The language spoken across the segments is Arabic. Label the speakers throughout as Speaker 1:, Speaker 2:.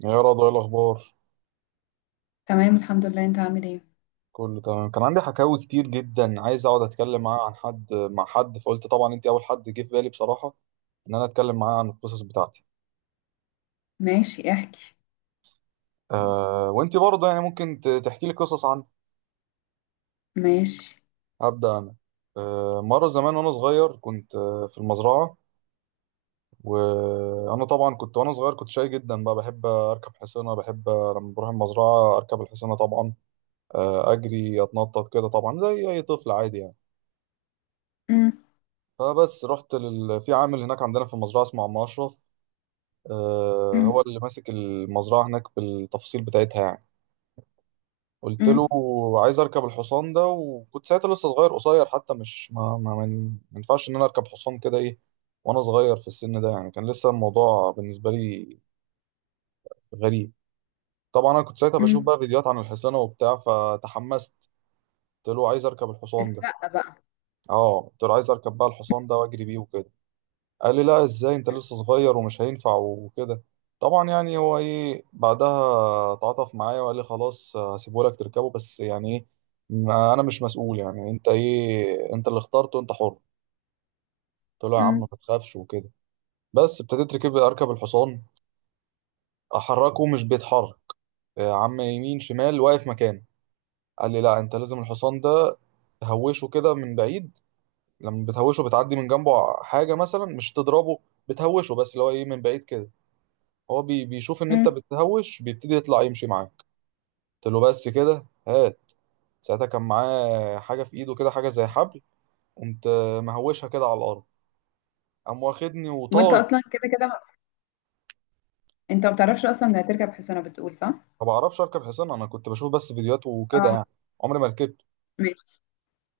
Speaker 1: يا رضوى ايه الاخبار؟
Speaker 2: تمام، الحمد لله. انت عامل ايه؟
Speaker 1: كله تمام، كان عندي حكاوي كتير جدا، عايز اقعد اتكلم معاه عن حد مع حد، فقلت طبعا انت اول حد جه في بالي بصراحه ان انا اتكلم معاه عن القصص بتاعتي.
Speaker 2: ماشي، احكي.
Speaker 1: آه وانت برضه يعني ممكن تحكي لي قصص عنها.
Speaker 2: ماشي.
Speaker 1: هبدا انا. آه مره زمان وانا صغير كنت في المزرعه. وانا طبعا كنت وانا صغير كنت شاي جدا بقى، بحب اركب حصانه، بحب لما بروح المزرعه اركب الحصانه طبعا. آه اجري اتنطط كده، طبعا زي اي طفل عادي يعني.
Speaker 2: أم.
Speaker 1: فبس رحت في عامل هناك عندنا في المزرعة اسمه عم أشرف. آه
Speaker 2: أم.
Speaker 1: هو اللي ماسك المزرعة هناك بالتفاصيل بتاعتها يعني. قلت له
Speaker 2: أم.
Speaker 1: عايز أركب الحصان ده، وكنت ساعتها لسه صغير قصير حتى، مش ما ينفعش إن أنا أركب حصان كده، إيه وأنا صغير في السن ده، يعني كان لسه الموضوع بالنسبة لي غريب. طبعا أنا كنت ساعتها بشوف
Speaker 2: أم.
Speaker 1: بقى فيديوهات عن الحصانة وبتاع، فتحمست. قلت له عايز أركب الحصان ده.
Speaker 2: السقة بقى.
Speaker 1: أه قلت له عايز أركب بقى الحصان ده وأجري بيه وكده. قال لي لا، ازاي؟ انت لسه صغير ومش هينفع وكده. طبعا يعني هو ايه بعدها تعاطف معايا وقال لي خلاص هسيبه لك تركبه، بس يعني ايه، انا مش مسؤول، يعني انت ايه، انت اللي اخترته، انت حر. قلت له يا عم
Speaker 2: أم.
Speaker 1: ما تخافش وكده. بس ابتديت اركب، اركب الحصان. احركه مش بيتحرك، يا عم يمين شمال واقف مكانه. قال لي لا، انت لازم الحصان ده تهوشه كده من بعيد، لما بتهوشه بتعدي من جنبه حاجة مثلا مش تضربه، بتهوشه بس اللي هو ايه من بعيد كده، هو بيشوف ان انت
Speaker 2: أم.
Speaker 1: بتهوش بيبتدي يطلع يمشي معاك. قلت له بس كده هات. ساعتها كان معاه حاجه في ايده كده، حاجه زي حبل. قمت مهوشها كده على الارض، قام واخدني
Speaker 2: وانت
Speaker 1: وطاي.
Speaker 2: اصلا كده كده، انت ما بتعرفش اصلا ده هتركب حصانة، بتقول صح.
Speaker 1: ما بعرفش اركب حصان، انا كنت بشوف بس فيديوهات وكده
Speaker 2: اه.
Speaker 1: يعني، عمري ما ركبت.
Speaker 2: ماشي.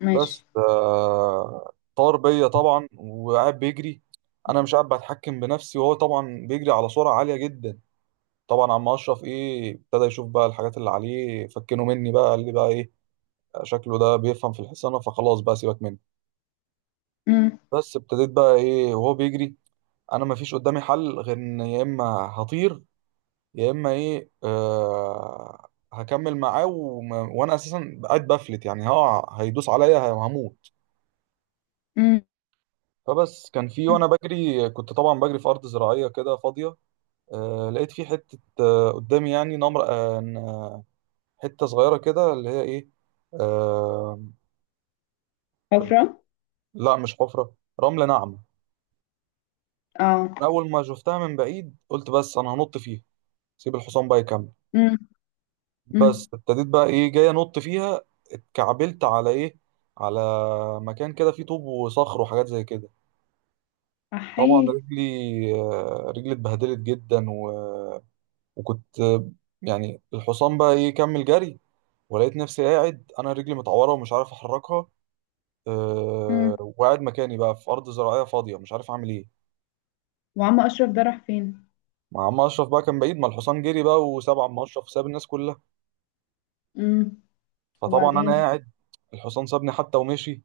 Speaker 2: ماشي.
Speaker 1: بس طار بيا طبعا وقاعد بيجري، انا مش قاعد بتحكم بنفسي، وهو طبعا بيجري على سرعه عاليه جدا. طبعا عم اشرف ايه، ابتدى يشوف بقى الحاجات اللي عليه، فكنه مني بقى، قال لي بقى ايه، شكله ده بيفهم في الحصانه، فخلاص بقى سيبك مني.
Speaker 2: أم.
Speaker 1: بس ابتديت بقى ايه وهو بيجري، انا ما فيش قدامي حل غير ان يا اما هطير، يا اما ايه آه هكمل معاه، وانا اساسا قاعد بفلت يعني هقع هيدوس عليا هموت.
Speaker 2: أم.
Speaker 1: فبس كان في، وانا
Speaker 2: أم.
Speaker 1: بجري كنت طبعا بجري في ارض زراعيه كده فاضيه. آه لقيت في حته آه قدامي يعني نمر آه، حته صغيره كده اللي هي ايه، آه،
Speaker 2: حفرة.
Speaker 1: لا مش حفره، رمله ناعمه.
Speaker 2: اه.
Speaker 1: أنا اول ما شفتها من بعيد قلت بس انا هنط فيها، سيب الحصان بقى يكمل.
Speaker 2: أم. أم.
Speaker 1: بس ابتديت بقى ايه جاي انط فيها، اتكعبلت على ايه، على مكان كده فيه طوب وصخر وحاجات زي كده. طبعا
Speaker 2: احيي.
Speaker 1: رجلي، رجلي اتبهدلت جدا و... وكنت يعني الحصان بقى ايه كمل جري، ولقيت نفسي قاعد انا رجلي متعوره ومش عارف احركها.
Speaker 2: أم.
Speaker 1: وقاعد مكاني بقى في ارض زراعيه فاضيه مش عارف اعمل ايه.
Speaker 2: وعم اشرف ده راح فين؟
Speaker 1: مع عم اشرف بقى كان بعيد، ما الحصان جري بقى وساب عم اشرف، ساب الناس كلها.
Speaker 2: أم.
Speaker 1: فطبعا انا
Speaker 2: وبعدين؟
Speaker 1: قاعد، الحصان سابني حتى ومشي،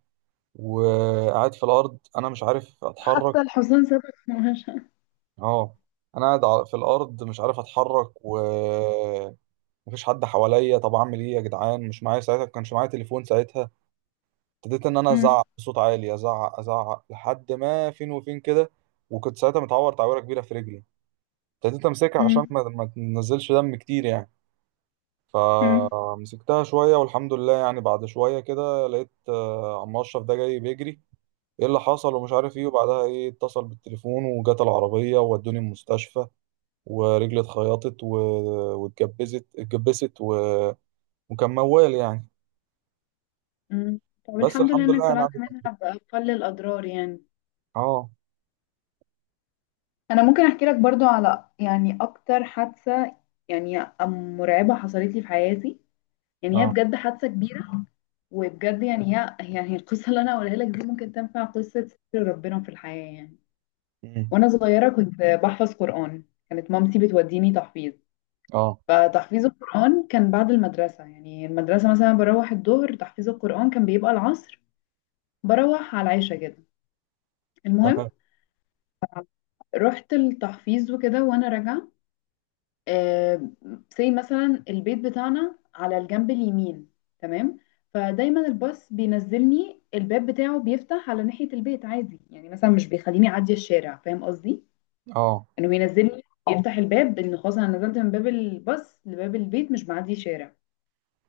Speaker 1: وقاعد في الارض انا مش عارف اتحرك.
Speaker 2: حتى الحصان سابك في مهاجة.
Speaker 1: اه، انا قاعد في الارض مش عارف اتحرك، ومفيش حد حواليا، طب اعمل ايه يا جدعان، مش معايا ساعتها، كانش معايا تليفون ساعتها. ابتديت ان انا
Speaker 2: أم.
Speaker 1: ازعق بصوت عالي، ازعق ازعق لحد ما فين وفين كده. وكنت ساعتها متعور تعويره كبيره في رجلي، ابتديت امسكها عشان
Speaker 2: أم.
Speaker 1: ما تنزلش دم كتير يعني.
Speaker 2: أم.
Speaker 1: فمسكتها شويه، والحمد لله يعني بعد شويه كده لقيت عم اشرف ده جاي بيجري، ايه اللي حصل ومش عارف ايه. وبعدها ايه اتصل بالتليفون وجت العربية وودوني المستشفى، ورجلي اتخيطت و... اتجبست و... وكان موال يعني.
Speaker 2: أم. طب
Speaker 1: بس
Speaker 2: الحمد لله
Speaker 1: الحمد لله
Speaker 2: انك
Speaker 1: يعني
Speaker 2: طلعت
Speaker 1: عدت.
Speaker 2: منها بأقل الاضرار يعني.
Speaker 1: اه.
Speaker 2: انا ممكن احكي لك برضو على يعني اكتر حادثة، يعني مرعبة حصلت لي في حياتي. يعني هي
Speaker 1: اه.
Speaker 2: بجد حادثة كبيرة. وبجد يعني هي يعني القصة اللي انا هقولها لك دي ممكن تنفع قصة ستر ربنا في الحياة يعني.
Speaker 1: امم.
Speaker 2: وانا صغيرة كنت بحفظ قرآن. كانت مامتي بتوديني تحفيظ.
Speaker 1: اه.
Speaker 2: فتحفيظ القرآن كان بعد المدرسة، يعني المدرسة مثلا بروح الظهر، تحفيظ القرآن كان بيبقى العصر، بروح على العشاء كده. المهم،
Speaker 1: تمام.
Speaker 2: رحت التحفيظ وكده وانا راجعة. آه، زي مثلا البيت بتاعنا على الجنب اليمين. تمام. فدايما الباص بينزلني، الباب بتاعه بيفتح على ناحية البيت عادي، يعني مثلا مش بيخليني اعدي الشارع، فاهم قصدي؟
Speaker 1: اه.
Speaker 2: انه بينزلني يفتح الباب ان خلاص انا نزلت من باب الباص لباب البيت، مش بعدي شارع.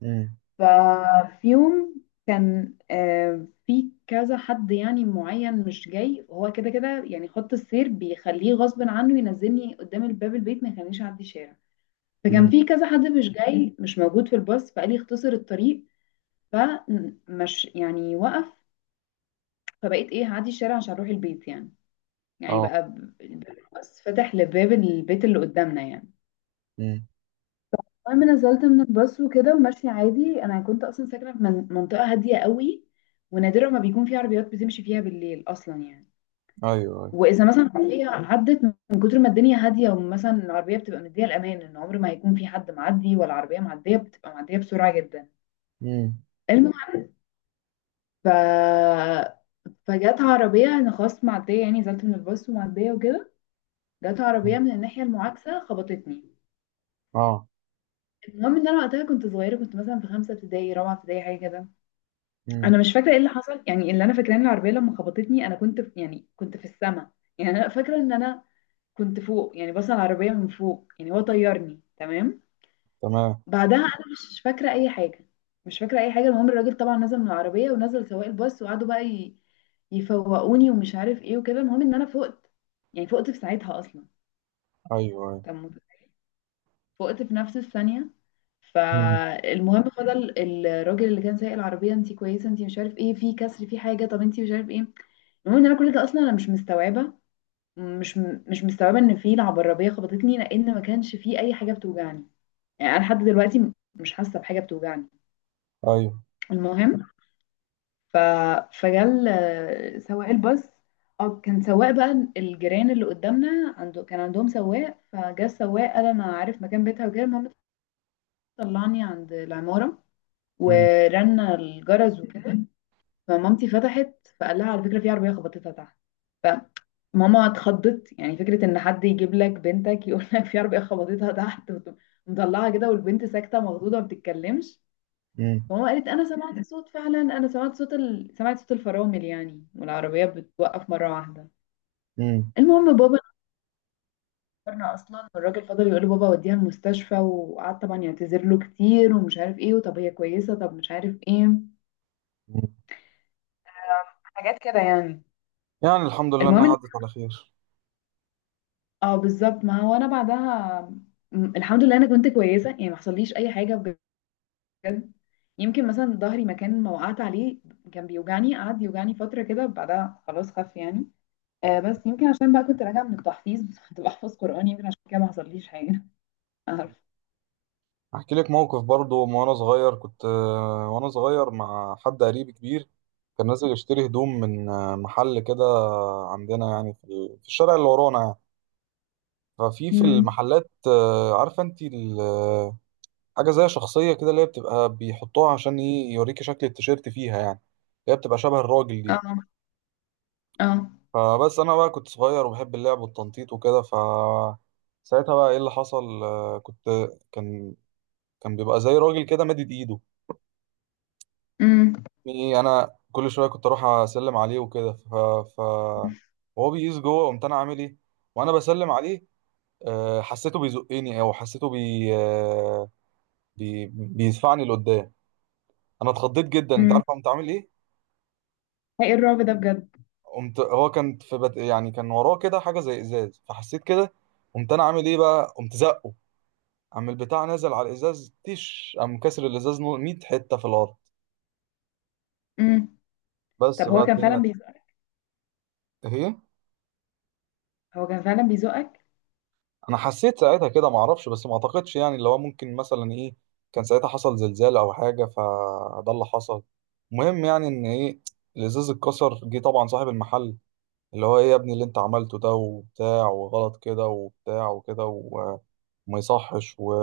Speaker 1: امم.
Speaker 2: ففي يوم كان في كذا حد يعني معين مش جاي، هو كده كده يعني، خط السير بيخليه غصب عنه ينزلني قدام الباب البيت، ما يخلينيش اعدي شارع. فكان
Speaker 1: امم.
Speaker 2: في كذا حد مش جاي مش موجود في الباص، فقال لي اختصر الطريق. فمش يعني وقف. فبقيت ايه هعدي الشارع عشان اروح البيت يعني. يعني
Speaker 1: اه.
Speaker 2: بقى الباص فتح لباب البيت اللي قدامنا يعني.
Speaker 1: امم.
Speaker 2: المهم، نزلت من الباص وكده وماشية عادي. انا كنت اصلا ساكنة في منطقة هادية قوي. ونادرا ما بيكون في عربيات بتمشي فيها بالليل اصلا يعني.
Speaker 1: ايوه ايوه.
Speaker 2: واذا مثلا عربية عدت، من كتر ما الدنيا هادية، ومثلا العربية بتبقى مدية الامان ان عمر ما هيكون في حد معدي ولا عربية معدية، بتبقى معدية بسرعة جدا.
Speaker 1: امم.
Speaker 2: المهم ف... فجت عربية، أنا خلاص معدية يعني، نزلت من الباص ومعدية وكده. جت عربية من الناحية المعاكسة خبطتني.
Speaker 1: اه.
Speaker 2: المهم ان انا وقتها كنت صغيره، كنت مثلا في خمسه ابتدائي رابعه ابتدائي حاجه كده.
Speaker 1: امم.
Speaker 2: انا مش فاكره ايه اللي حصل يعني. اللي انا فاكراه ان العربيه لما خبطتني انا كنت في، يعني كنت في السما. يعني انا فاكره ان انا كنت فوق يعني، بس على العربيه من فوق، يعني هو طيرني. تمام.
Speaker 1: تمام.
Speaker 2: بعدها انا مش فاكره اي حاجه. مش فاكره اي حاجه. المهم الراجل طبعا نزل من العربيه، ونزل سواق الباص، وقعدوا بقى يفوقوني ومش عارف ايه وكده. المهم ان انا فقت يعني. فقت في ساعتها اصلا.
Speaker 1: ايوه ايوه.
Speaker 2: طب فقت في نفس الثانيه.
Speaker 1: امم.
Speaker 2: فالمهم فضل الراجل اللي كان سايق العربيه، انت كويسه؟ انت مش عارف ايه في كسر في حاجه؟ طب انت مش عارف ايه. المهم ان انا كل ده اصلا انا مش مستوعبه. مش مش مستوعبه ان في العربيه خبطتني، لان ما كانش في اي حاجه بتوجعني. يعني انا لحد دلوقتي مش حاسه بحاجه بتوجعني.
Speaker 1: ايوه.
Speaker 2: المهم ف... فجال سواق الباص. اه كان سواق بقى الجيران اللي قدامنا عنده، كان عندهم سواق، فجا السواق قال انا عارف مكان بيتها وكده. المهم، طلعني عند العمارة،
Speaker 1: امم.
Speaker 2: ورنا الجرس وكده. فمامتي فتحت، فقال لها على فكرة في عربية خبطتها تحت. فماما اتخضت يعني، فكرة ان حد يجيب لك بنتك يقول لك في عربية خبطتها تحت مطلعها كده، والبنت ساكتة مخضوضة ما بتتكلمش.
Speaker 1: امم.
Speaker 2: ماما قالت انا سمعت صوت، فعلا انا سمعت صوت سمعت صوت الفرامل يعني، والعربيات بتوقف مره واحده.
Speaker 1: امم.
Speaker 2: المهم بابا نورنا اصلا، والراجل فضل يقول له، بابا وديها المستشفى، وقعد طبعا يعتذر له كتير ومش عارف ايه، وطب هي كويسه، طب مش عارف ايه، حاجات كده يعني.
Speaker 1: يعني الحمد لله
Speaker 2: المهم
Speaker 1: انها عدت على خير.
Speaker 2: اه بالظبط. ما هو انا بعدها الحمد لله انا كنت كويسه، يعني ما حصليش اي حاجه بجد. يمكن مثلا ظهري مكان ما وقعت عليه كان بيوجعني، قعد يوجعني فتره كده بعدها خلاص خف يعني. بس يمكن عشان بقى كنت راجعة من التحفيظ كنت بحفظ قرآن، يمكن عشان كده ما حصليش حاجة. عارف.
Speaker 1: احكي لك موقف برضو، من وانا صغير كنت وانا صغير مع حد قريب كبير، كان نازل يشتري هدوم من محل كده عندنا يعني في في الشارع اللي ورانا يعني. ففي في
Speaker 2: امم.
Speaker 1: المحلات عارفه انت حاجه زي شخصيه كده اللي هي بتبقى بيحطوها عشان يوريكي شكل التيشيرت فيها يعني، هي بتبقى شبه الراجل دي.
Speaker 2: اه. اه.
Speaker 1: فبس انا بقى كنت صغير وبحب اللعب والتنطيط وكده، ساعتها بقى ايه اللي حصل، آه، كنت كان كان بيبقى زي راجل كده مادد ايده.
Speaker 2: امم.
Speaker 1: إيه انا كل شويه كنت اروح اسلم عليه وكده، ف ف وهو بيقيس جوه، قمت انا عامل ايه وانا بسلم عليه، حسيته بيزقني او حسيته بي آه، بي بيدفعني لقدام. انا اتخضيت جدا، انت
Speaker 2: امم.
Speaker 1: عارف قمت عامل ايه،
Speaker 2: ايه الرعب ده بجد.
Speaker 1: قمت هو كان في يعني كان وراه كده حاجه زي ازاز، فحسيت كده، قمت انا عامل ايه بقى، قمت زقه، قام البتاع نازل على الازاز تيش، قام كسر الازاز 100 حته في الارض.
Speaker 2: امم. طب
Speaker 1: بس بقى
Speaker 2: هو كان
Speaker 1: الدنيا.
Speaker 2: فعلا بيزقك؟
Speaker 1: اهي.
Speaker 2: هو كان فعلا بيزقك؟
Speaker 1: انا حسيت ساعتها كده، ما اعرفش بس ما اعتقدش يعني اللي هو ممكن مثلا ايه كان ساعتها حصل زلزال او حاجه، فده اللي حصل. المهم يعني ان ايه، الازاز اتكسر، جه طبعا صاحب المحل اللي هو ايه، يا ابني اللي انت عملته ده وبتاع، وغلط كده وبتاع وكده و- وما يصحش و...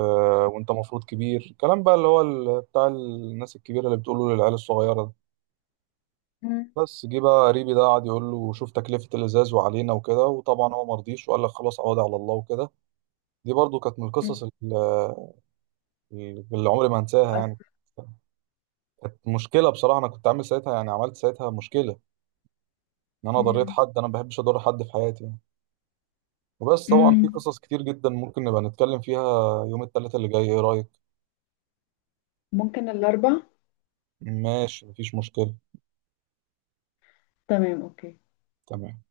Speaker 1: وانت مفروض كبير، الكلام بقى اللي هو بتاع الناس الكبيره اللي بتقوله للعيال الصغيره ده.
Speaker 2: امم.
Speaker 1: بس جه بقى قريبي ده قعد يقول له شوف تكلفه الازاز وعلينا وكده، وطبعا هو مرضيش وقال لك خلاص عوضي على الله وكده. دي برضو كانت من القصص اللي عمري ما انساها يعني.
Speaker 2: مؤثر.
Speaker 1: كانت مشكله بصراحه، انا كنت عامل ساعتها يعني عملت ساعتها مشكله، ان انا ضريت
Speaker 2: امم.
Speaker 1: حد، انا ما بحبش اضر حد في حياتي يعني. وبس طبعا في
Speaker 2: امم.
Speaker 1: قصص كتير جدا ممكن نبقى نتكلم فيها. يوم الثلاثاء اللي جاي ايه رايك؟
Speaker 2: ممكن الأربع.
Speaker 1: ماشي مفيش مشكله.
Speaker 2: تمام، أوكي.
Speaker 1: تمام.